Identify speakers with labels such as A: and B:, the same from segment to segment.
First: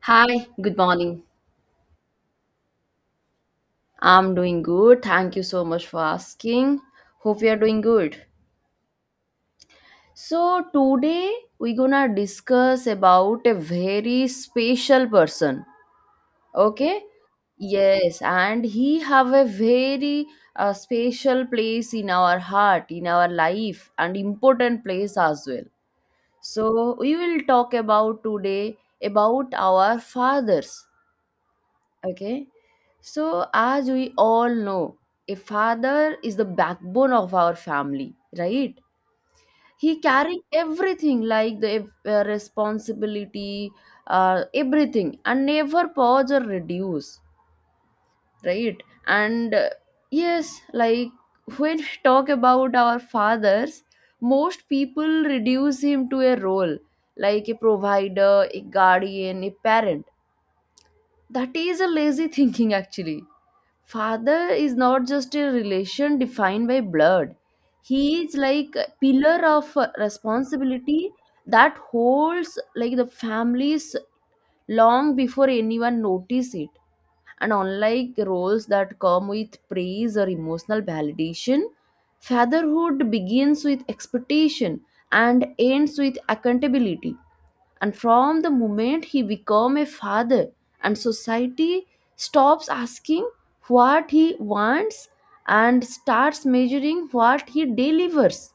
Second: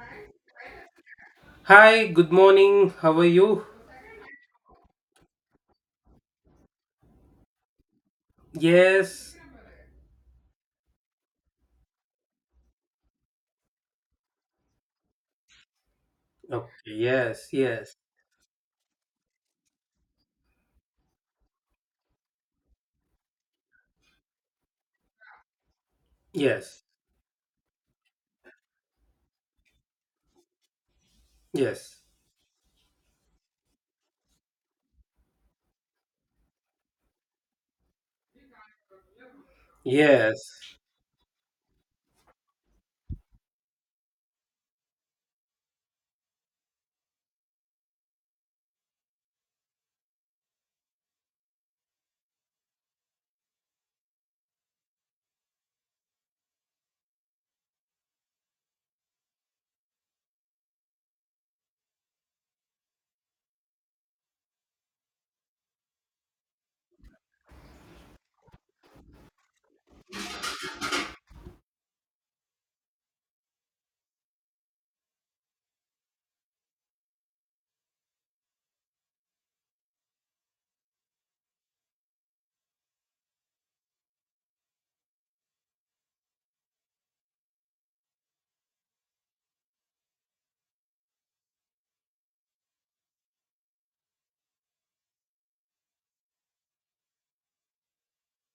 A: Hi, good morning.
B: Hi, good morning. How are you?
A: I'm doing good. Thank you so much for asking. Hope you are doing good.
B: Yes.
A: So, today we're gonna discuss about a very special person.
B: Okay,
A: Okay?
B: yes, yes,
A: Yes, and he have a very special place in our heart, in our life, and important place as well.
B: yes,
A: So, we will talk about today about our fathers.
B: yes,
A: Okay. So, as we all know, a father is the backbone of our family, right? He carrying
B: yes,
A: everything like the responsibility, everything, and never pause or reduce, right? And yes, like when we talk about our fathers, most people reduce him to a role like a provider, a guardian, a parent. That is a lazy thinking. Actually, father is not just a relation defined by blood. He is like a pillar of responsibility that holds like the families long before anyone notice it. And unlike roles that come with praise or emotional validation, fatherhood begins with expectation and ends with accountability. And from the moment he become a father, and society stops asking what he wants and starts measuring what he delivers.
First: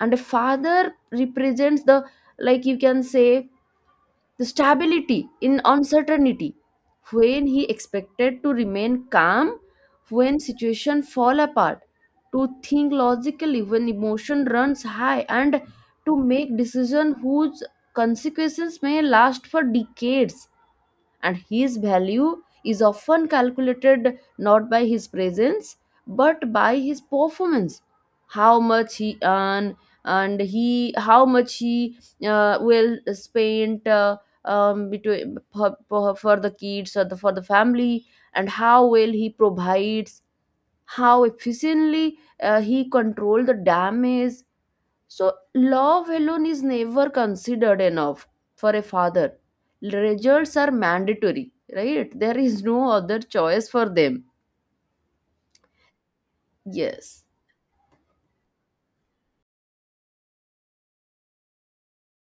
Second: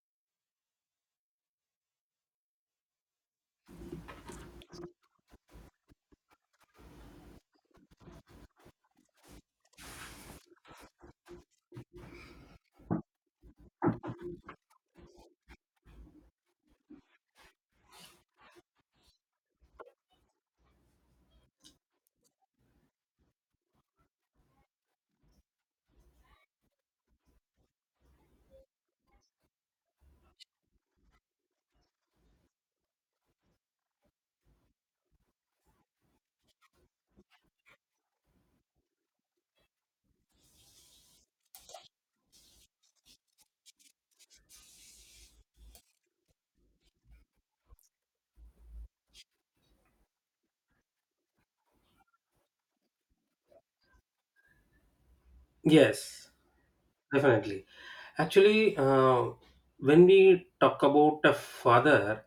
A: And a father represents the, like you can say, the stability in uncertainty, when he expected to remain calm when situation fall apart, to think logically when emotion runs high, and to make decision whose consequences may last for decades. And his value is often calculated not by his presence but by his performance. How much he earn, and he how much he will spend between for the kids, or for the family, and how well he provides, how efficiently he control the damage. So, love alone is never considered enough for a father. Results are mandatory, right? There is no other choice for them.
B: yes,
A: Yes,
B: definitely. Actually, when we talk about a father,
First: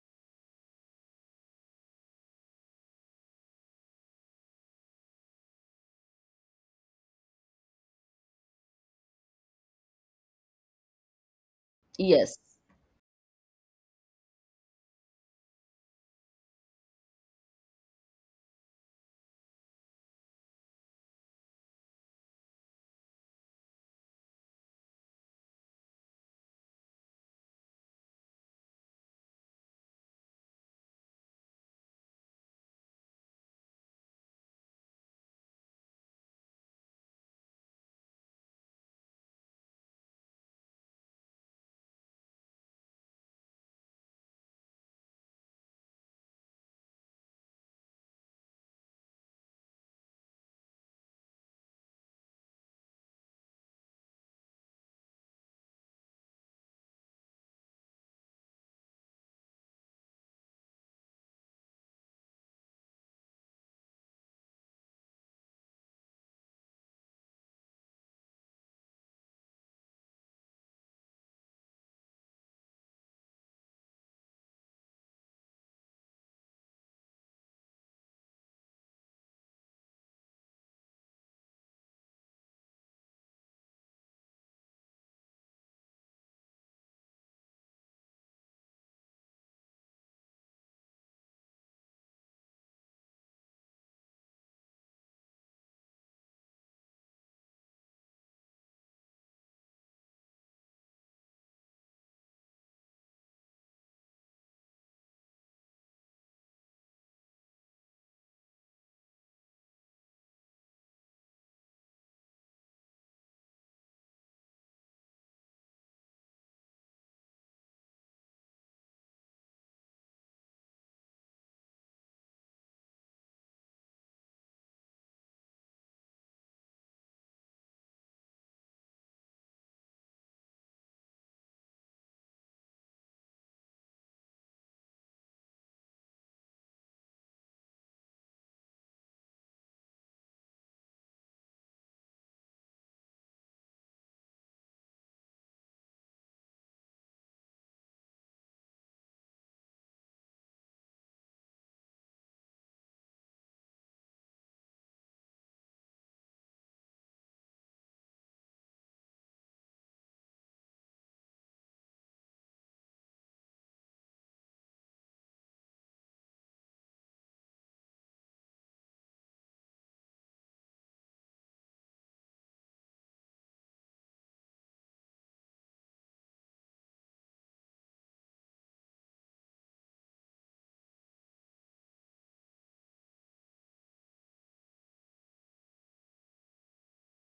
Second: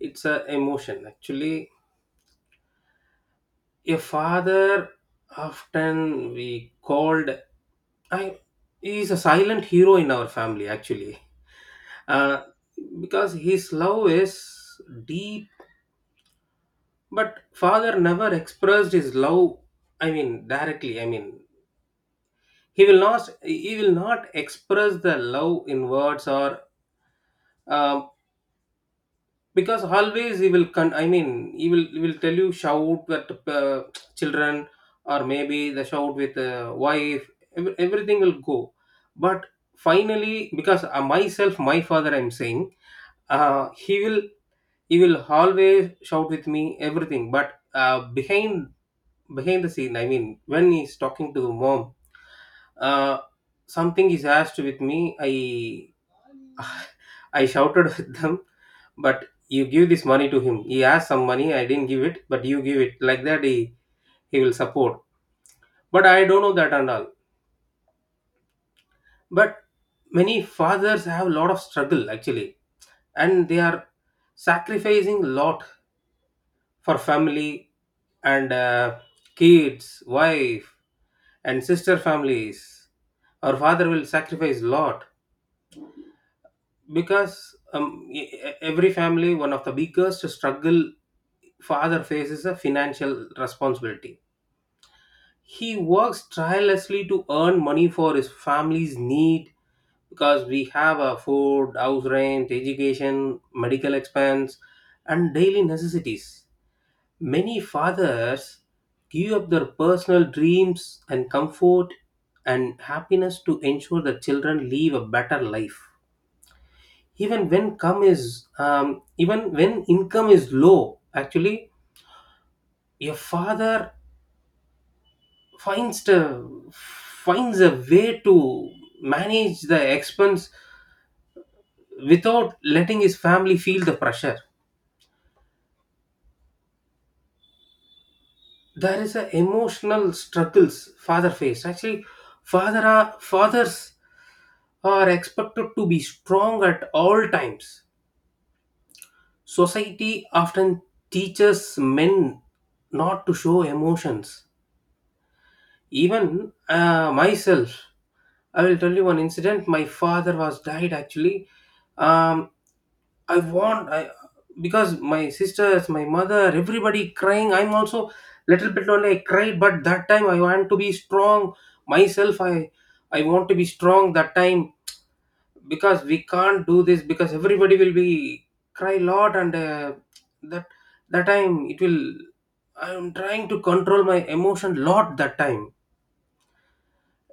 B: it's a emotion. Actually, a father often we called I he is a silent hero in our family actually.
A: yes,
B: Uh, because his love is deep. But father never expressed his love, I mean, directly. I mean, he will not express the love in words or, um, because always he will, I mean, he will tell you shout with children or maybe the shout with wife, everything will go. But finally, because myself, my father, I'm saying, uh, he will he will always shout with me everything, but behind the scene. I mean, when he's talking to mom, uh, something is asked with me, I shouted at them. But you give this money to him, he asked some money, I didn't give it, but you give it like that. He will support, but I don't know that and all. But many fathers have a lot of struggle actually, and they are sacrificing a lot for family and kids, wife, and sister families. Our father will sacrifice lot, because every family, one of the biggest struggle father faces a financial responsibility. He works tirelessly to earn money for his family's need, because we have a food, house rent, education, medical expense, and daily necessities. Many fathers give up their personal dreams and comfort and happiness to ensure the children live a better life. Even when income is low, actually, a father finds a way to manage the expense without letting his family feel the pressure. There is a emotional struggles father face actually. Fathers are expected to be strong at all times. Society often teaches men not to show emotions. Even myself, I will tell you one incident. My father was died actually. um, I want I because my sisters, my mother, everybody crying. I'm also little bit only I cried, but that time I want to be strong myself. I want to be strong that time, because we can't do this, because everybody will be cry lot, and that that time it will. I'm trying to control my emotion lot that time.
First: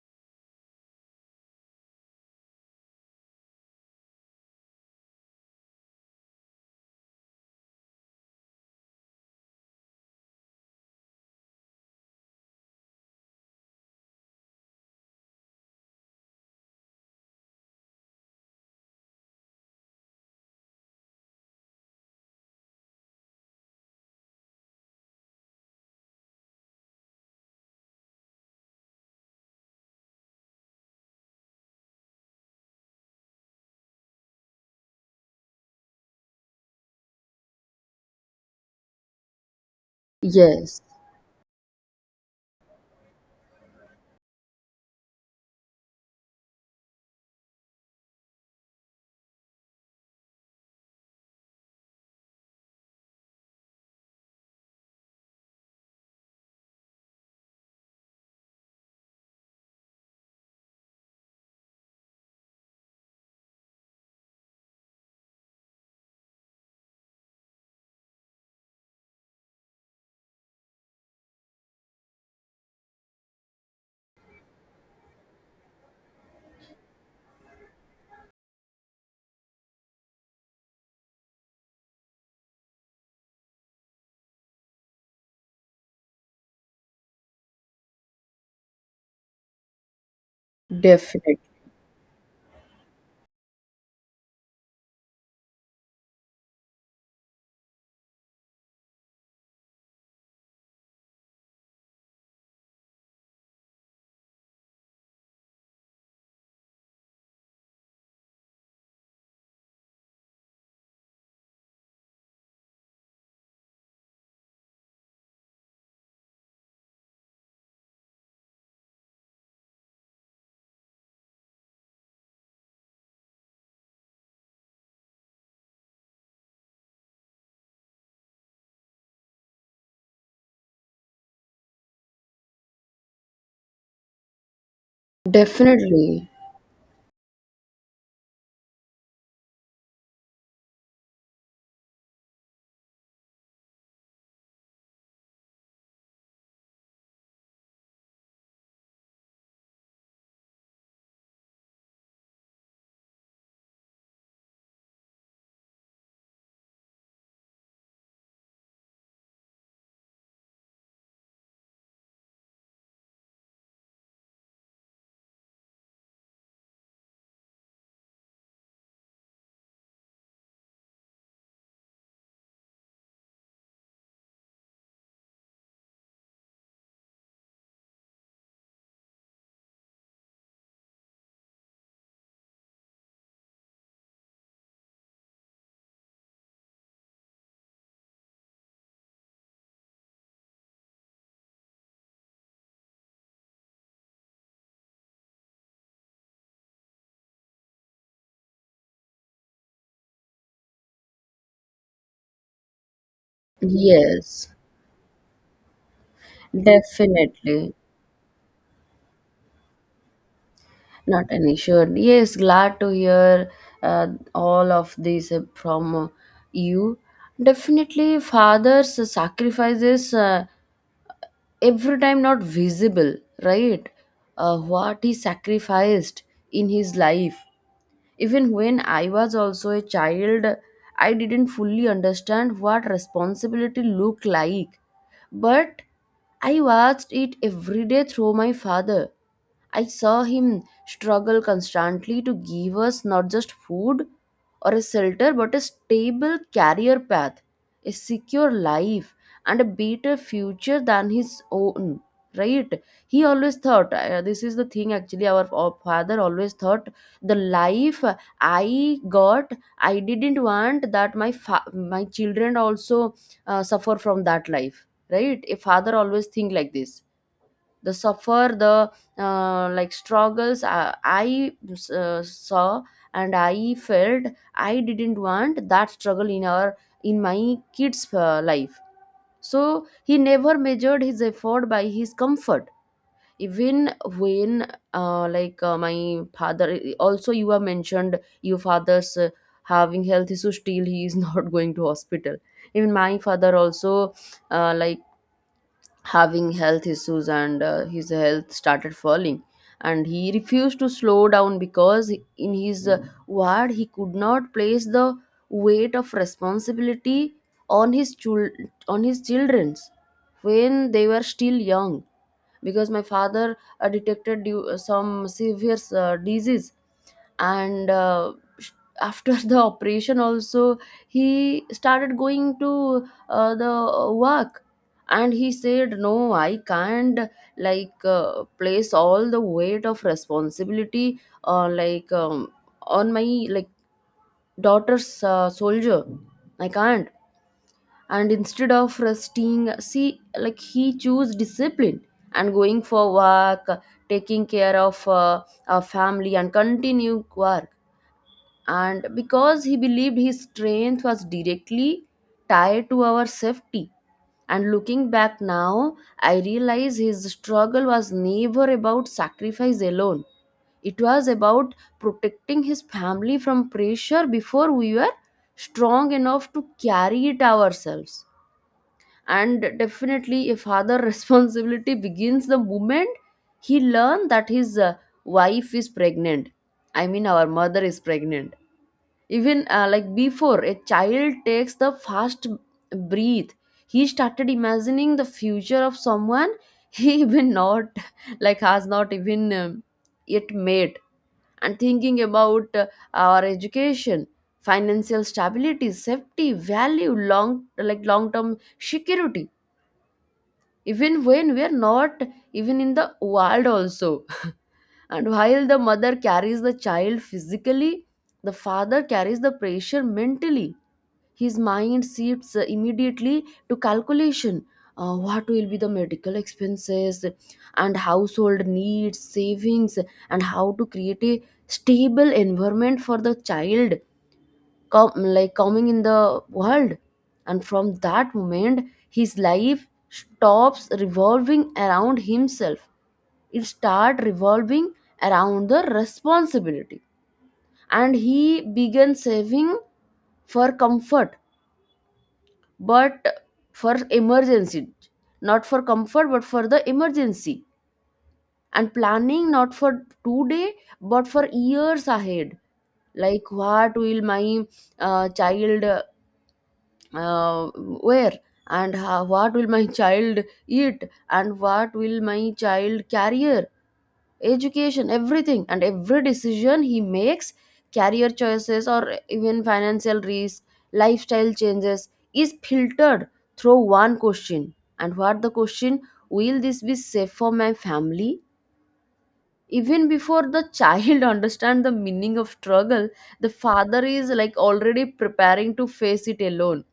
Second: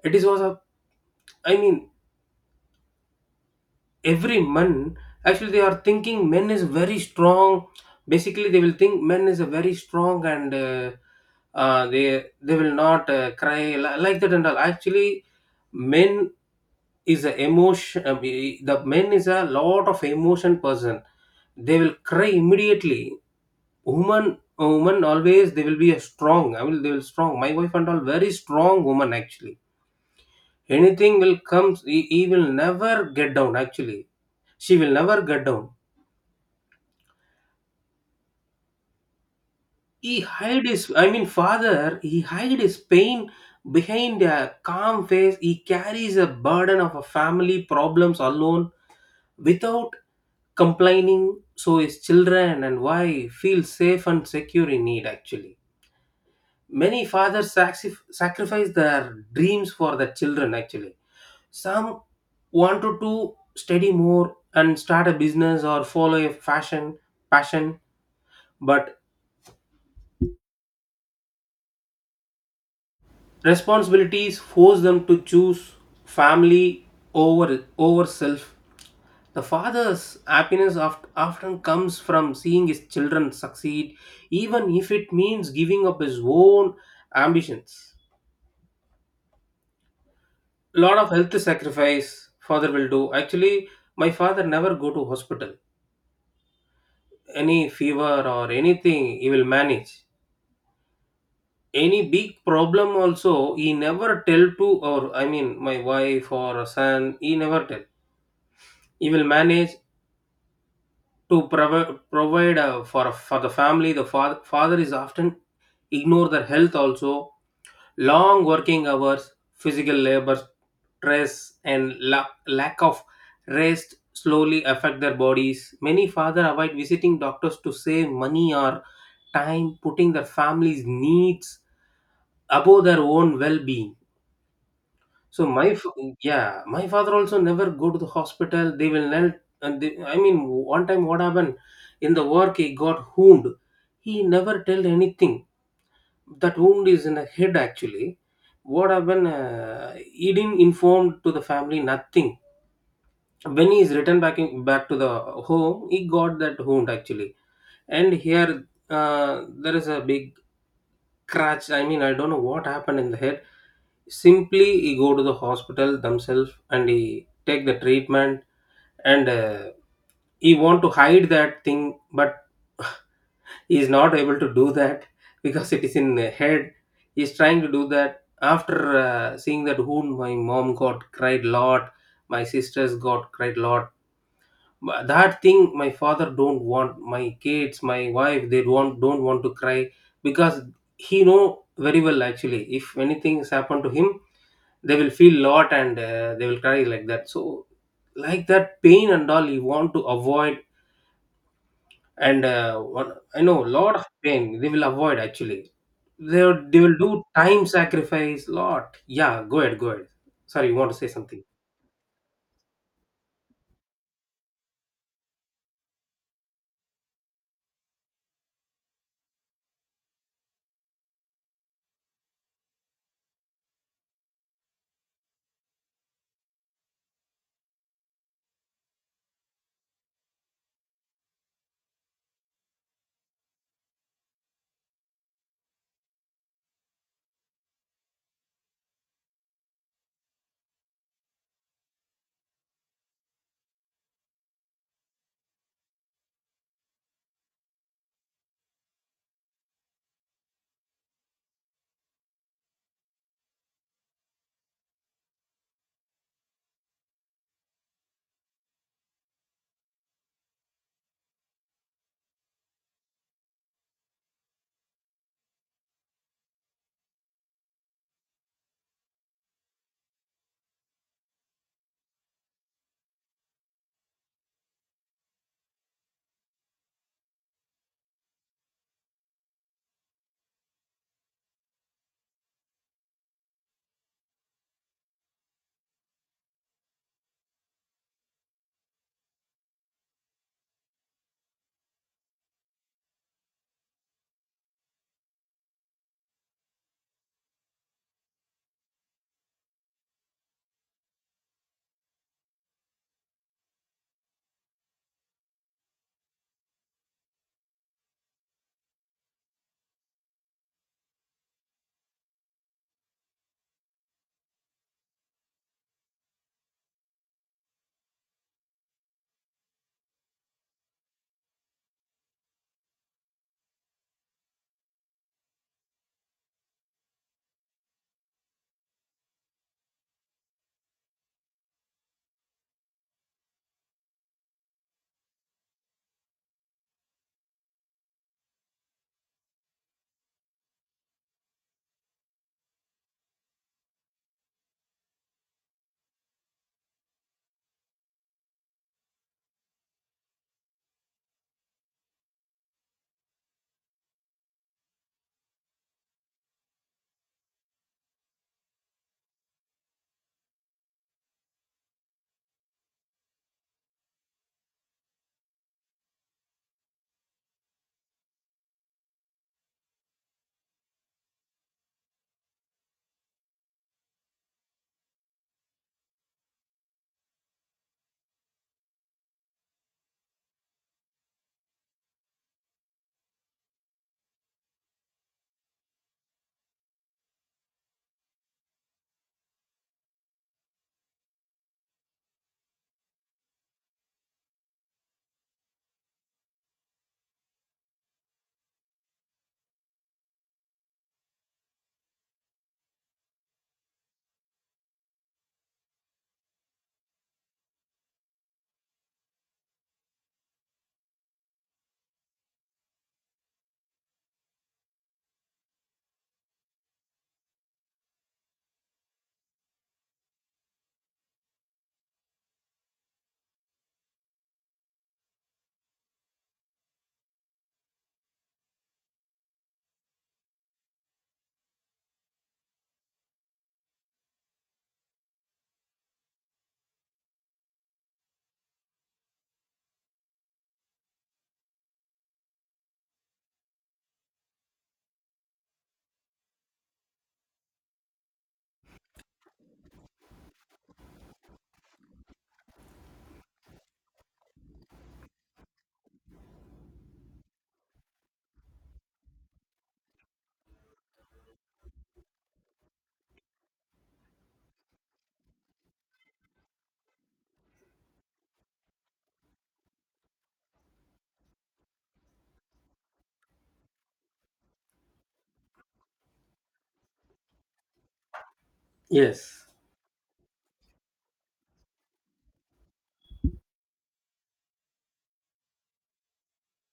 B: It is was a I mean every man actually they are thinking men is very strong. Basically they will think men is a very strong, and they will not cry like that and all. Actually men is a emotion, the men is a lot of emotion person. They will cry immediately. Woman, always they will be a strong. I will They will strong. My wife and all very strong woman actually. Anything will come, he will never get down actually. She will never get down.
A: yes,
B: I mean, father, he hide his pain behind a calm face. He carries a burden of a family problems alone without complaining, so his children and wife feel safe and secure in need actually. Many fathers sacrifice their dreams for their children actually. Some want to do study more and start a business or follow a fashion passion, but responsibilities force them to choose family over self. The father's happiness often comes from seeing his children succeed, even if it means giving up his own ambitions. Lot of
A: definitely,
B: health sacrifice father will do. Actually, my father never go to hospital, any fever or anything he will manage. Any big problem also he never tell to, or I mean my wife or son he never tell. He will manage to provide for the family. The father is often ignore their health also. Long working hours, physical labor, stress, and lack of rest slowly affect their bodies. Many fathers avoid visiting doctors to save money or time, putting their family's needs above their own well-being. So my
A: definitely,
B: yeah, my father also never go to the hospital. They will not. And they, I mean, one time what happened, in the work he got wound. He never tell anything. That wound is in the head actually. What happened, he didn't inform to the family nothing. When he is returned back back to the home, he got that wound actually. And here there is a big scratch, I mean I don't know what happened in the head. Simply he go to the hospital themselves and he take the treatment. And he want to hide that thing, but he is not able to do that because it is in the head. He is trying to do that, after seeing that, who my mom got cried lot, my sisters got cried lot. But that thing my father don't want my kids my wife they don't want to cry, because he know very well actually. If anything has happened to him, they will feel lot and they will cry like that. So like that pain and all you want to avoid, and I know a lot of
A: yes,
B: pain they will avoid actually. They will do time
A: definitely.
B: sacrifice lot. Yeah, go ahead, go ahead. Sorry, you want to say
A: Not
B: something?
A: an issue. Yes, glad to hear uh, all of this from you. Definitely, fathers' sacrifices. Every time not visible, right? What he sacrificed in his life. Even when I was also a child, I didn't fully understand what responsibility looked like, but I watched it every day through my father. I saw him struggle constantly to give us not just food or a shelter, but a stable career path, a secure life, and a better future than his own. Right? He always thought, this is the thing actually, our father always thought the life I got, I didn't want that my children also suffer from that life. Right? A father always think like this. The suffer, the like struggles I saw and I felt, I didn't want that struggle in our in my kids life. So he never measured his effort by his comfort. Even when like my father also, you have mentioned your father's having health issues still he is not going to hospital. Even my father also, like having health issues and his health started falling, and he refused to slow down because in his word, he could not place the weight of responsibility on his chul- on his children's when they were still young. Because my father detected some severe disease, and sh- after the operation also, he started going to the work, and he said no, I can't, like place all the weight of responsibility like on my like daughter's soldier, I can't. And instead of resting, see, like he chose discipline and going for work, taking care of a family and continue work, and because he believed his strength was directly tied to our safety. And looking back now, I realize his struggle was never about sacrifice alone. It was about protecting his family from pressure before we were strong enough to carry it ourselves. And definitely a father responsibility begins the moment he learned that his wife is pregnant, I mean our mother is pregnant. Even like before a child takes the first breath, he started imagining the future of someone he even not, like has not even yet made, and thinking about our education, financial stability, safety, value, long, like long term security, even when we are not even in the world also. And while the mother carries the child physically, the father carries the pressure mentally. His mind shifts immediately to calculation. What will be the medical expenses and household needs, savings, and how to create a stable environment for the child com- like coming in the world. And from that moment, his life stops revolving around himself. It start revolving around the responsibility, and he began saving for comfort, but for emergency, not for comfort but for the emergency, and planning not for today but for years ahead. Like, what will my child where and how, what will my child eat, and what will my child career, education, everything. And every decision he makes, career choices or even financial risk, lifestyle changes, is filtered through one question. And what the question? Will this be safe for my family?
B: Yes,
A: Even before the child understand the meaning of struggle, the father is like already preparing to face it alone.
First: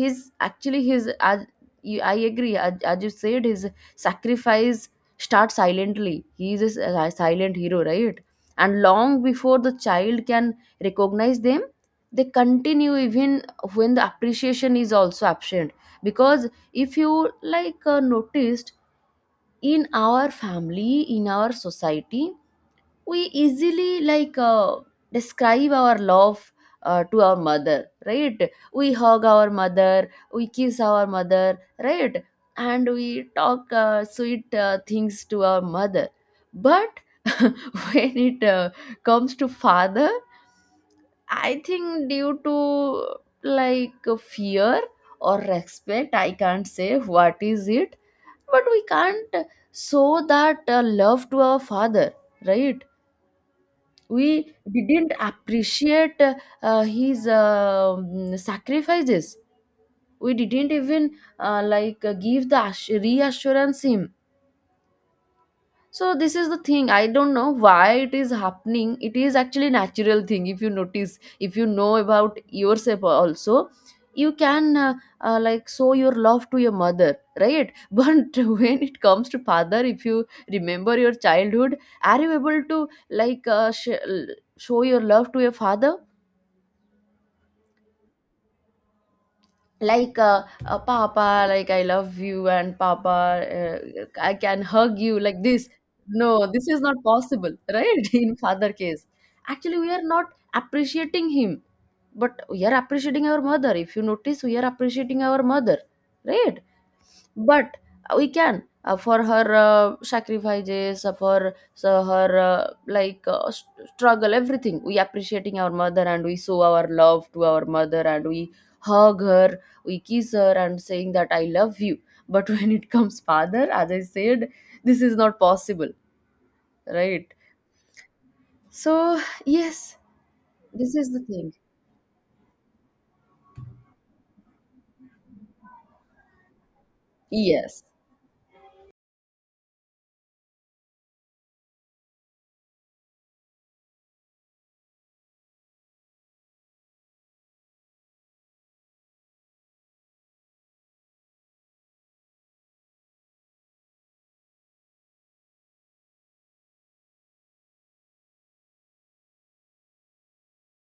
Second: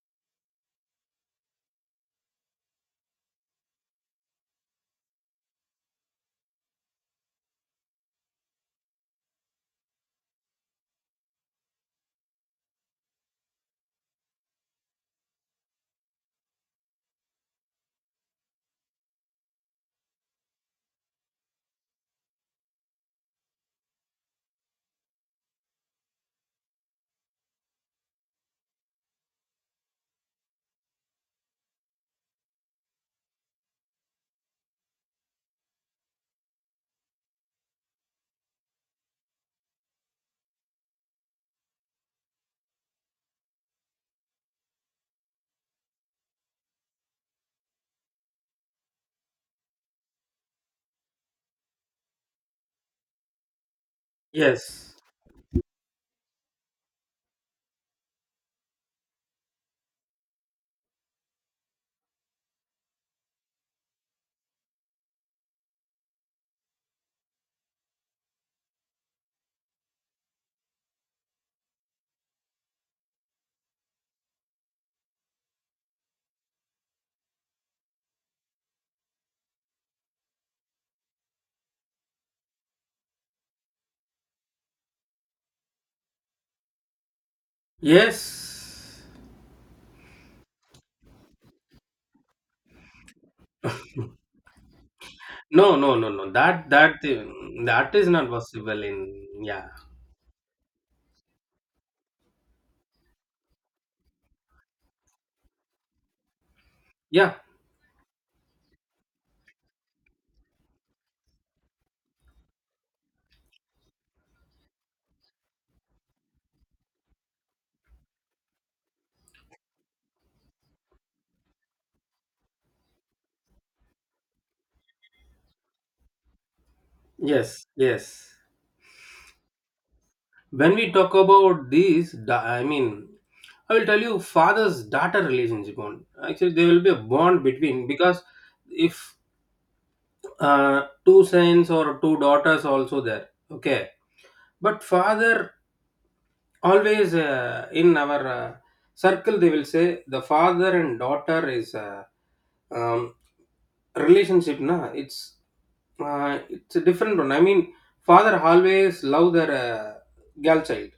A: He's actually his as you- I agree, as you said, his sacrifice starts silently. He is a silent hero, right? And long before the child can recognize them, they continue, even when the appreciation is also absent. Because if you, like noticed in our family, in our society, we easily, like describe our love to our mother, right? We hug our mother, we kiss our mother, right? And we talk sweet things to our mother. But when it comes to father, I think due to like fear or respect, I can't say what is it, but we can't show that love to our father, right? We
B: yes,
A: didn't appreciate his sacrifices, we didn't even like give the reassurance him. So this is the thing, I don't know why it is happening. It is actually natural thing. If you notice, if you know about yourself also, you can like show your love to your mother, right? But when it comes to father, if you remember your childhood, are you able to like show your love to your father,
B: yes.
A: like papa like I love you, and papa I can hug you like
B: No,
A: this?
B: no, no, no.
A: No, this
B: That
A: is not
B: that
A: possible,
B: that
A: right?
B: is not
A: In father
B: possible
A: case,
B: in yeah,
A: actually we are not appreciating him, but we are appreciating our mother. If you notice, we are appreciating our mother, right?
B: yeah,
A: But we can for her sacrifices, for so her like struggle, everything, we appreciating our mother, and we show our love to our mother, and we hug her, we kiss her, and saying that I love you. But when it comes father, as I said, this is not possible, right?
B: yes, yes.
A: So, yes,
B: When we
A: this is
B: talk
A: the thing.
B: about these, I mean, I will tell you father's daughter relationship bond. Actually, there will be a bond
A: Yes,
B: between, because if two sons or two daughters also there, okay, but father always in our circle they will say the father and daughter is um, relationship na, it's a different one. I mean, father always love their girl child.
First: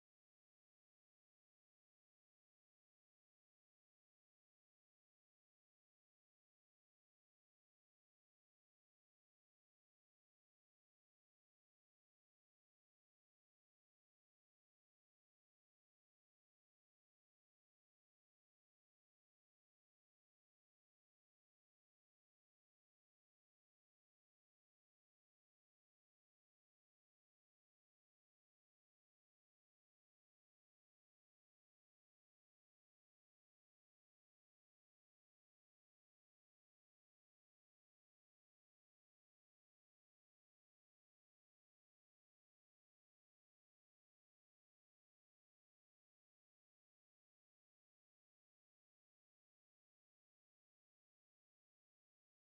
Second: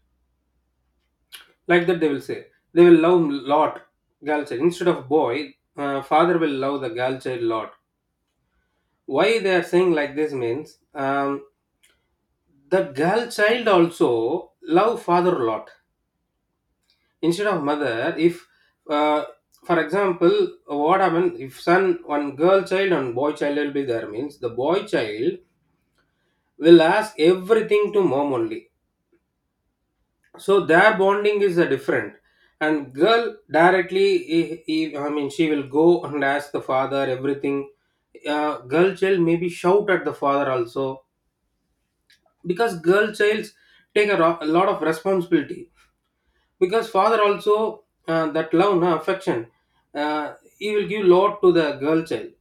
B: Like that they will say they will love lot girl child instead of boy. Father will love the girl child lot. Why they are saying like this means, the girl child also love father a lot instead of mother. If uh, for example, what happen if son one girl child and boy child will be there means, the boy child will ask everything to mom only. So their bonding is different. And girl directly I mean she will go and ask the father everything. Girl child maybe shout at the father also, because girl childs take a, a lot of responsibility, because father also that love na, affection he will give lot to the girl child.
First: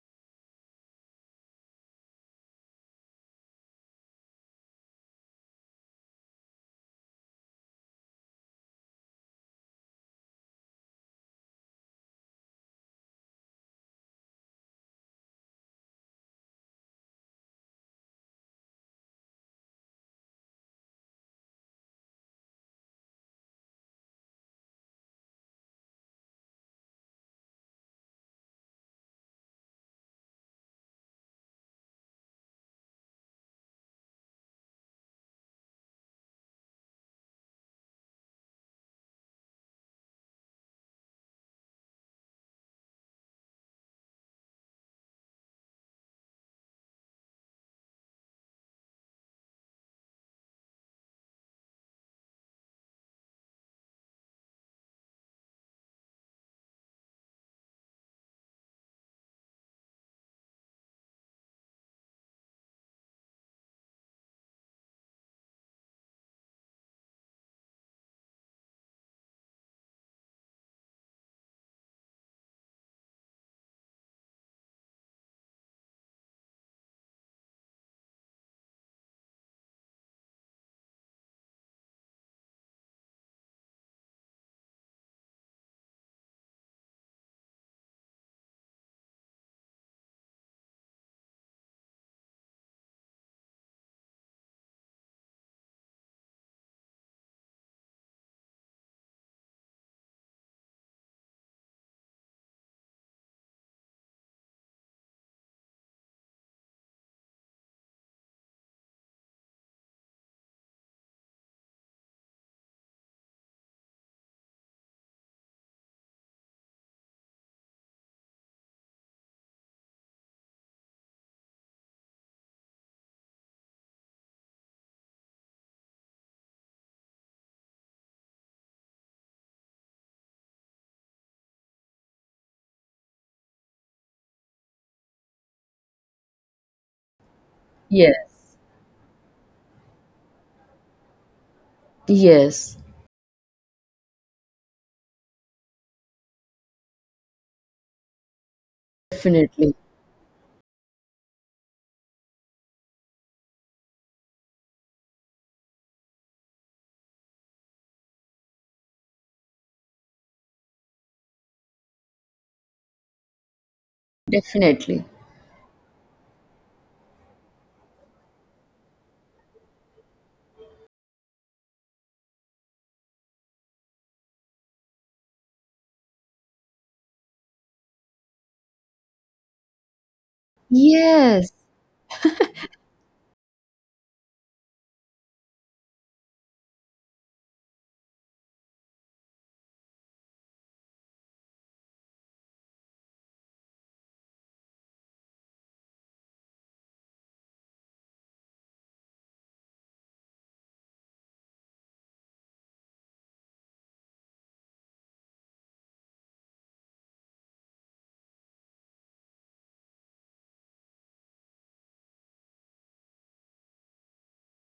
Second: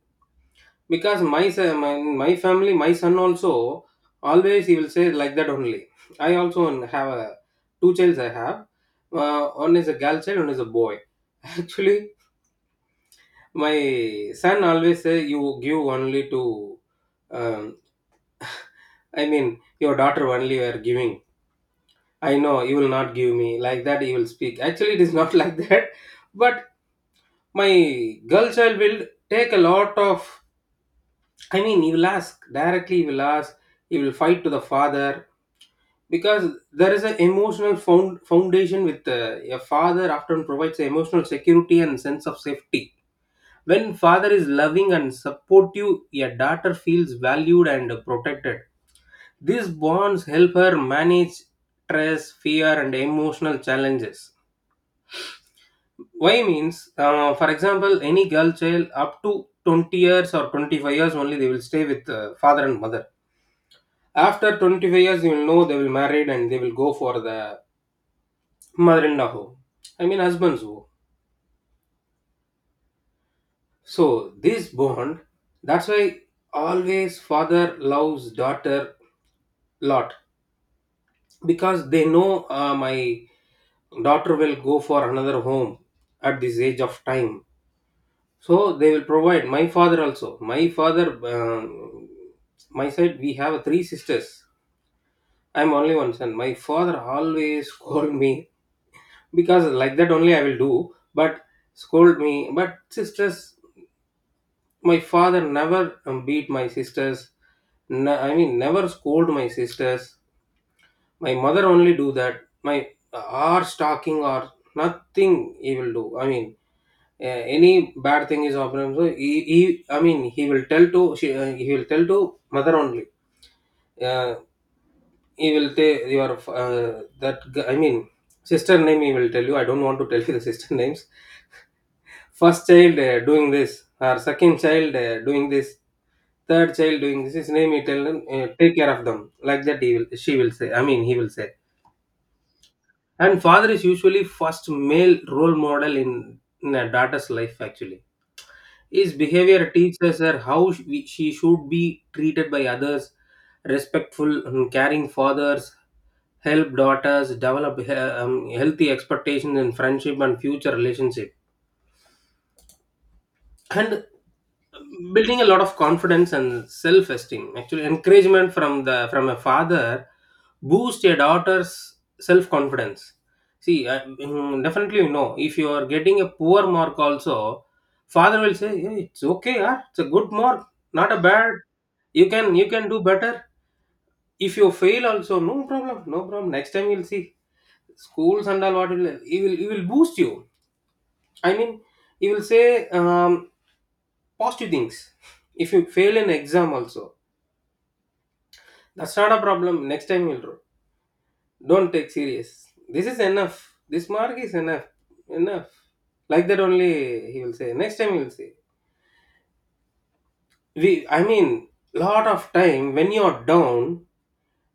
B: Because my family my son also always he will say like that only. I also have a, two childs I have, one is a girl child, one is a boy. Actually my son always say, you give only to, um, I mean, your daughter only you are giving. I know you will not give me like that. You will speak. Actually, it is not like that. But my girl child will take a lot of. I mean, he will ask directly. He will ask. He will fight to the father, because there is an emotional foundation with a father. Often provides emotional security and sense of safety. When father is loving and supportive, a daughter feels valued and protected. These bonds help her manage stress, fear, and emotional challenges. Why means, for example, any girl child up to 20 years or 25 years only they will stay with father and mother. After 25 years, you will know they will married and they will go for the mother-in-law home. I mean, husband's home. So this bond, that's why always father loves daughter lot, because they know, my daughter will go for another home at this age of time. So they will provide. My father also. My father, um, my side, we have 3 sisters. I'm only one son. My father always scold me, because like that only I will do. But scold me. But sisters, my father never beat my sisters. I mean, never scold my sisters. My mother only do that. My our stalking or nothing he will do. I mean, uh, any bad thing is happening. So he I mean, he will tell to he will tell to mother only. Uh, he will tell your that I mean sister name. He will tell you. I don't want to tell you the sister names. First child doing this. Our second child doing this, third child doing this. His name he tell them,
A: yes,
B: take care of them. Like that he will, she will say, I mean he will say.
A: yes,
B: And father is usually first male role model in a daughter's life actually. His behavior
A: definitely,
B: teaches her how she should be treated by others, respectful and caring fathers, help daughters develop healthy expectations in friendship and future relationship, and
A: definitely,
B: building a lot of confidence and self-esteem actually. Encouragement from the from a father boost a daughter's self-confidence. See I, definitely you know, if you are getting a poor mark also, father will say, "Hey, it's okay, yeah, it's a good mark, not a
A: yes,
B: bad, you can do better. If you fail also, no problem, no problem, next time you'll see. Schools and all, what will he will boost you. I mean, he will say, positive things. If you fail an exam also, that's not a problem. Next time you'll do. Don't take serious. This is enough. This mark is enough. Enough." Like that only he will say. Next time he will say. We I mean, lot of time when you are down,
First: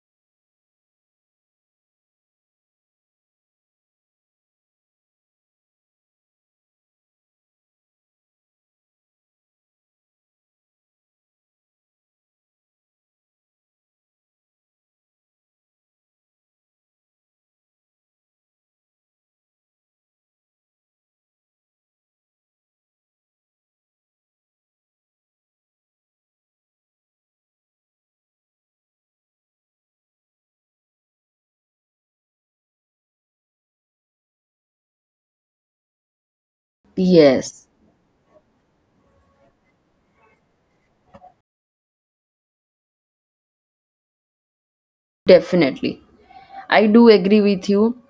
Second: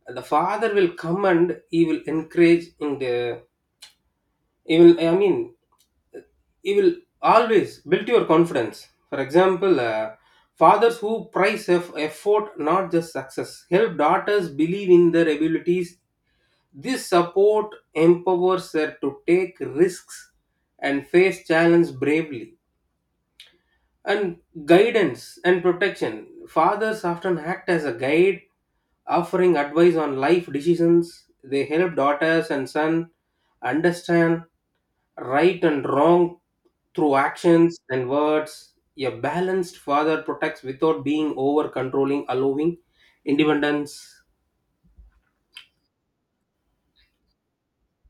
B: the father will come and he will encourage in the, you will I mean, you will always build your confidence. For example, fathers who prize effort, not just success, help daughters believe in their abilities. This support empowers her to take risks and face challenge bravely. And guidance and protection, fathers often act as a guide, offering advice on life decisions. They help daughters and sons understand right and wrong through
A: yes.
B: actions and words. A balanced father protects without being over controlling, allowing independence.
A: Definitely. I do agree with you.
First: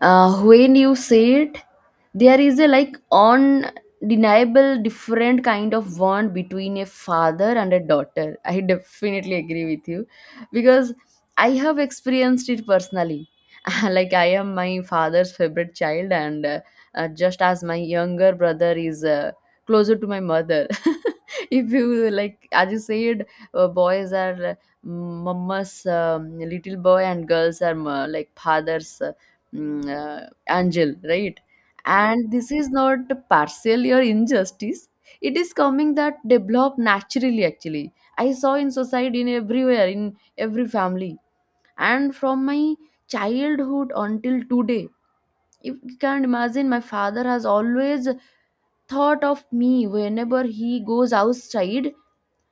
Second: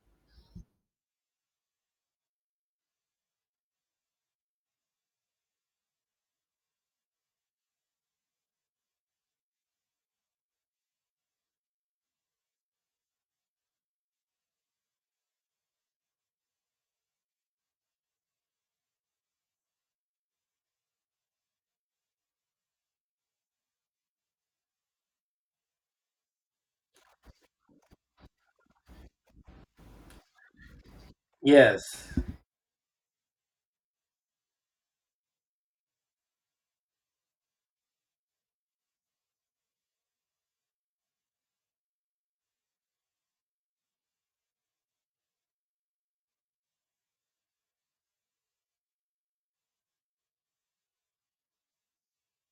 A: When you say it, there is a like undeniable different kind of bond between a father and a daughter. I definitely agree with you because I have experienced it personally. Like, I am my father's favorite child, and just as my younger brother is closer to my mother. If you, like, as you said, boys are mama's little boy, and girls are like father's mm, uh, angel, right?
B: Yes,
A: And this is not partially or injustice. It is coming that develop naturally. Actually, I saw in society, in everywhere, in every family and from my childhood until today if you can't imagine my father has always thought of me whenever he goes outside,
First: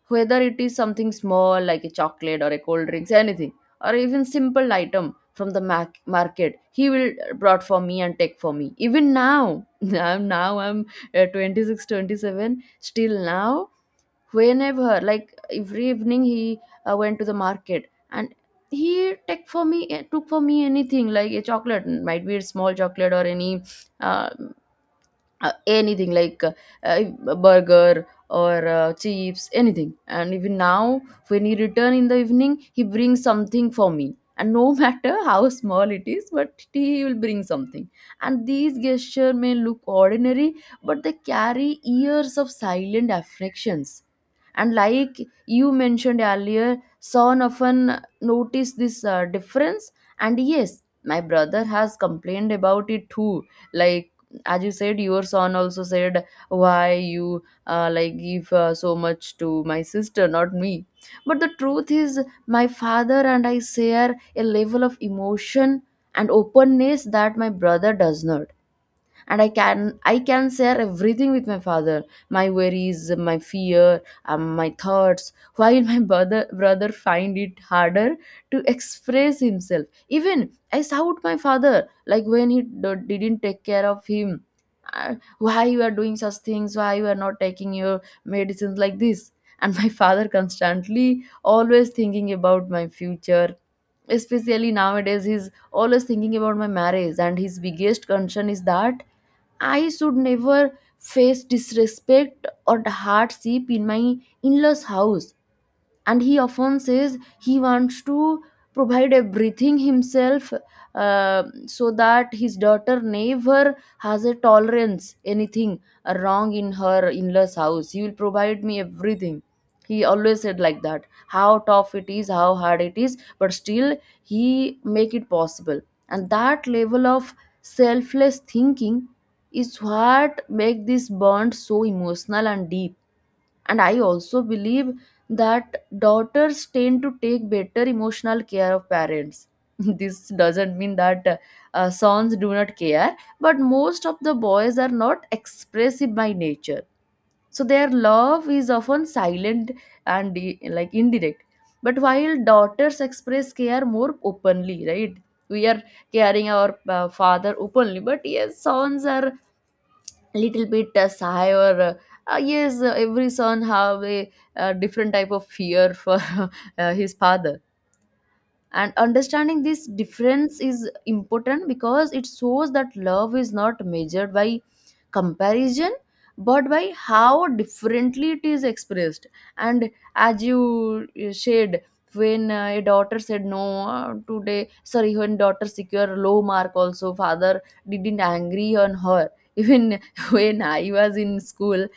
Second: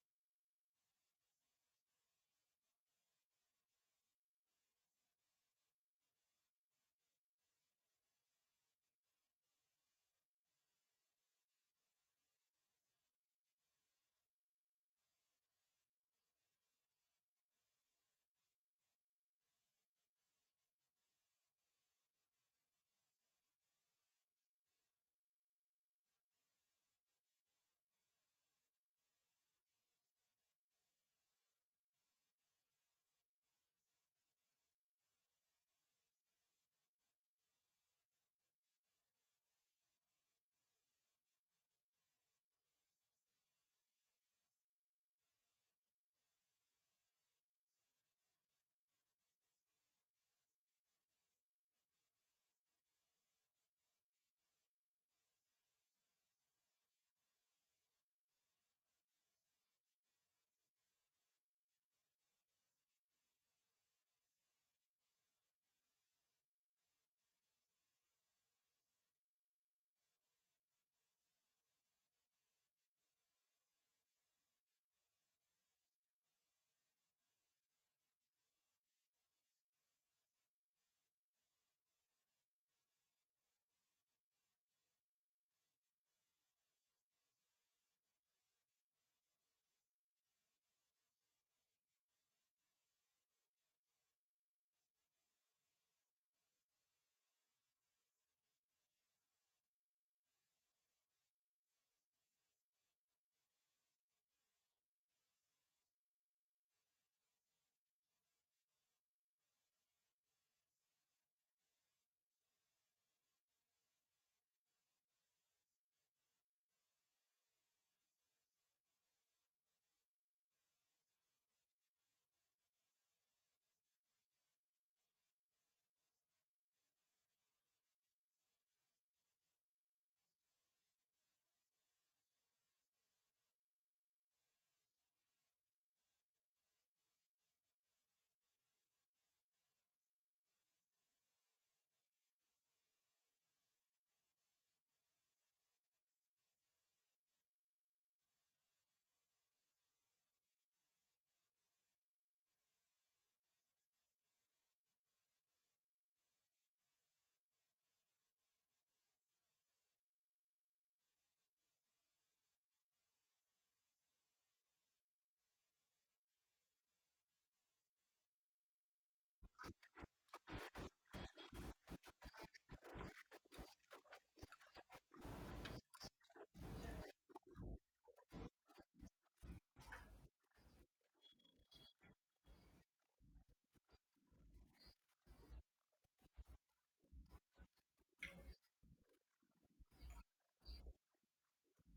A: whether it is something small like a chocolate or a cold drinks anything or even simple item from the market. He will brought for me and take for me even now. I'm 26 27, still now. Whenever like every evening he went to the market and he took for me took for me anything like a chocolate, might be a small chocolate or any uh, anything like uh, a burger or chips, anything. And even now, when he return in the evening, he brings something for me, and no matter how small it is, but he will bring something. And these gestures may look ordinary, but they carry years of silent affections. And like you mentioned earlier, son often noticed this difference, and yes, my brother has complained about it too. Like, as you said, your son also said, why you like give so much to my sister, not me? But the truth is, my father and I share a level of emotion and openness that my brother does not. And I can share everything with my father, my worries, my fear, my thoughts, while my brother find it harder to express himself. Even I shout my father like when he didn't take care of him. Why you are doing such things? Why you are not taking your medicines, like this? And my father constantly always thinking about my future, especially nowadays. He's always thinking about my marriage, and his biggest concern is that I should never face disrespect or hardship in my in-laws' house. And he often says he wants to provide everything himself, so that his daughter never has a tolerance anything wrong in her in-laws house. He will provide me everything. He always said like that, how tough it is, how hard it is, but still he make it possible. And that level of selfless thinking is what make this bond so emotional and deep. And I also believe that daughters tend to take better emotional care of parents. This doesn't mean that sons do not care, but most of the boys are not expressive by nature, so their love is often silent and like indirect. But while daughters express care more openly, right, we are caring our father openly. But yes, sons are little bit sigh or yes, every son have a different type of fear for his father. And understanding this difference is important because it shows that love is not measured by comparison, but by how differently it is expressed. And as you said, when a daughter said no today, sorry, when daughter secure low mark also father didn't angry on her. Even when I was in school,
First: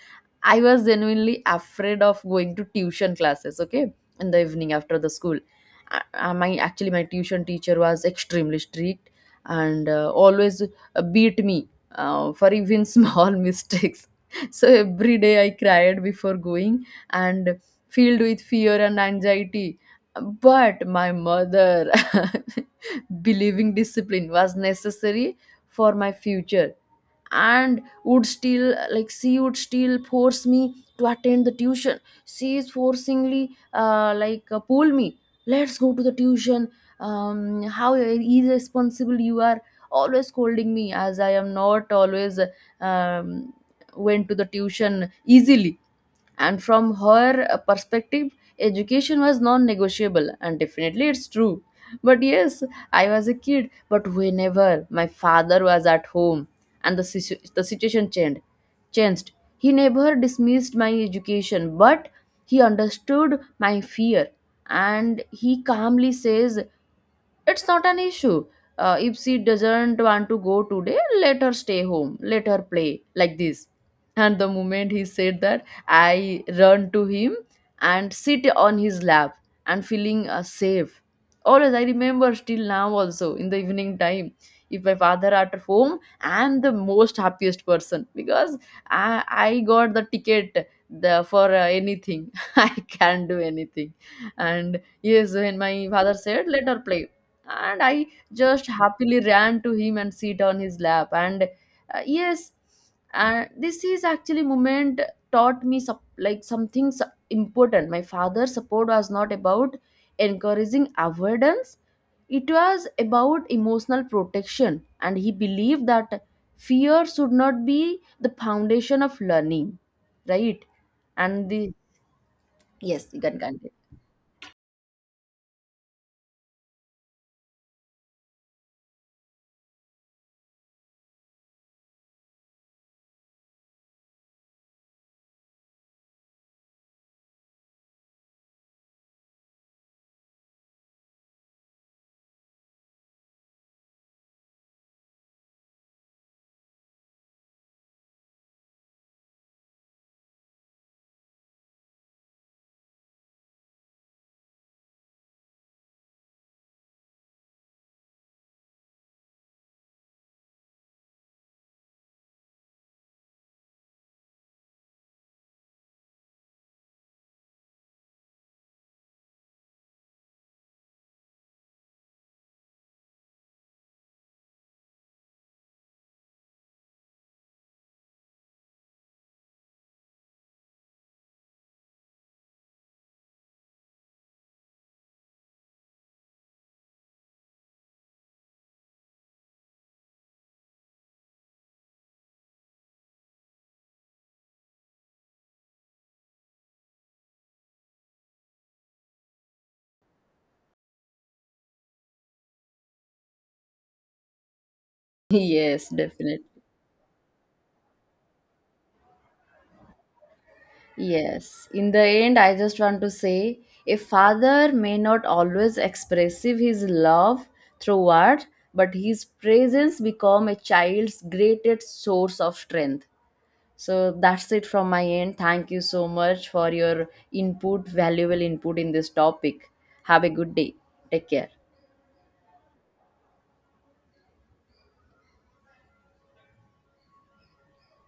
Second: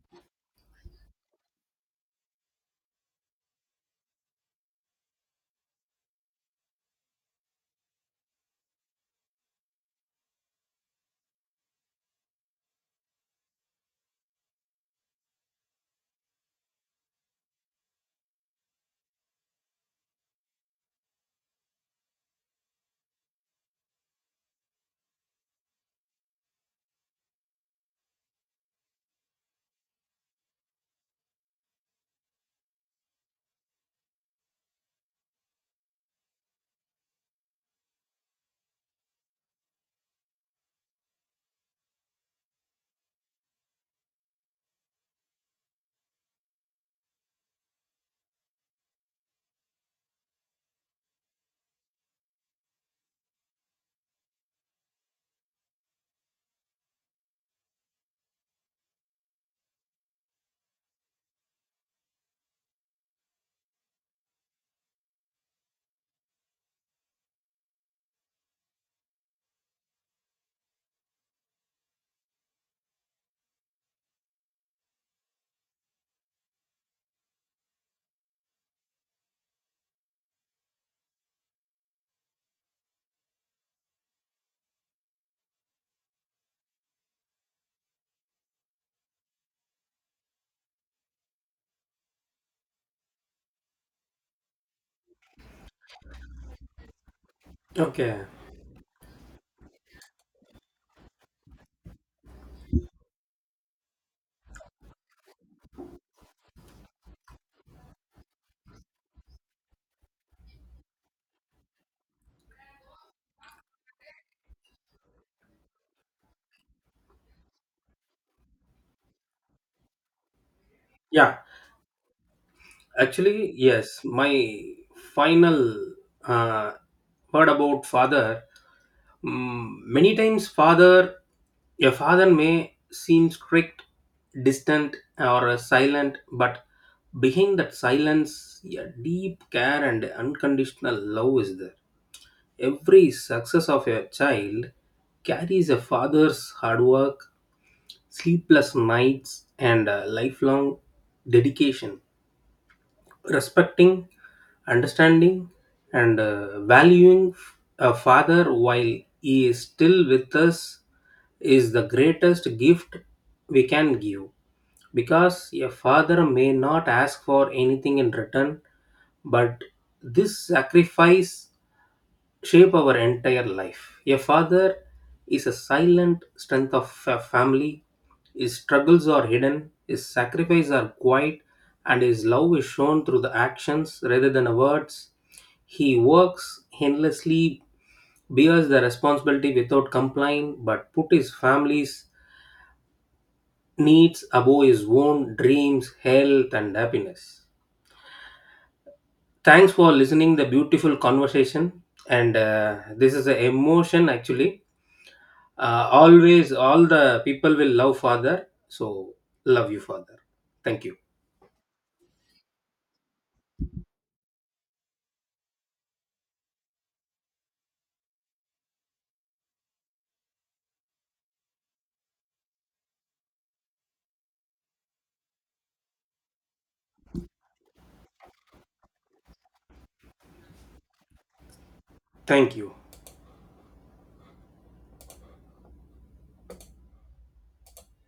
A: I was genuinely afraid of going to tuition classes, okay, in the evening after the school. My actually my tuition teacher was extremely strict and always beat me for even small mistakes. So every day I cried before going and filled with fear and anxiety. But my mother, believing discipline was necessary for my future, and would still, like, she would still force me to attend the tuition. She is forcingly like pull me, let's go to the tuition. How irresponsible you are, always scolding me as I am not always um, went to the tuition easily. And from her perspective, education was non-negotiable, and definitely it's true. But yes, I was a kid, but whenever my father was at home and the situation changed. He never dismissed my education, but he understood my fear, and he calmly says, it's not an issue, if she doesn't want to go today, let her stay home, let her play, like this. And the moment he said that, I run to him and sit on his lap and feeling safe. Always, I remember still now also, in the evening time, if my father at home, I'm the most happiest person because I got the ticket for anything. I can do anything. And yes, when my father said let her play, and I
B: okay,
A: just happily ran to him and sit on his lap and yes. And this is actually moment taught me like something important. My father's support was not about encouraging avoidance, it was about emotional protection, and he believed that fear should not be the foundation of learning, right?
B: yeah,
A: And the, yes, you
B: actually,
A: can continue.
B: yes, my final uh, word about father. Mm, many times father A father may seem strict, distant, or silent, but behind that silence, a deep care and unconditional love is there. Every success of a child carries a father's hard work, sleepless nights, and lifelong dedication. Respecting, understanding, and valuing a father while he is still with us is the greatest gift we can give. Because a father may not ask for anything in return, but this sacrifice shape our entire life. A father is a silent strength of a family. His struggles are hidden, his sacrifices are quiet, and his love is shown through the actions rather than the words. He works endlessly, bears the responsibility without complaint, but put his family's needs above his own dreams, health, and happiness. Thanks for listening the beautiful conversation, and this is an emotion actually.
A: Yes, definitely.
B: Always all the people will love father. So love you father. Thank you.
A: Yes, in the end, I just want to say, a father may not always expressive his love through word, but his presence become a child's greatest source of strength. So that's it from my end. Thank you so much for your input, valuable input in this topic. Have a good day. Take care.
B: Thank you.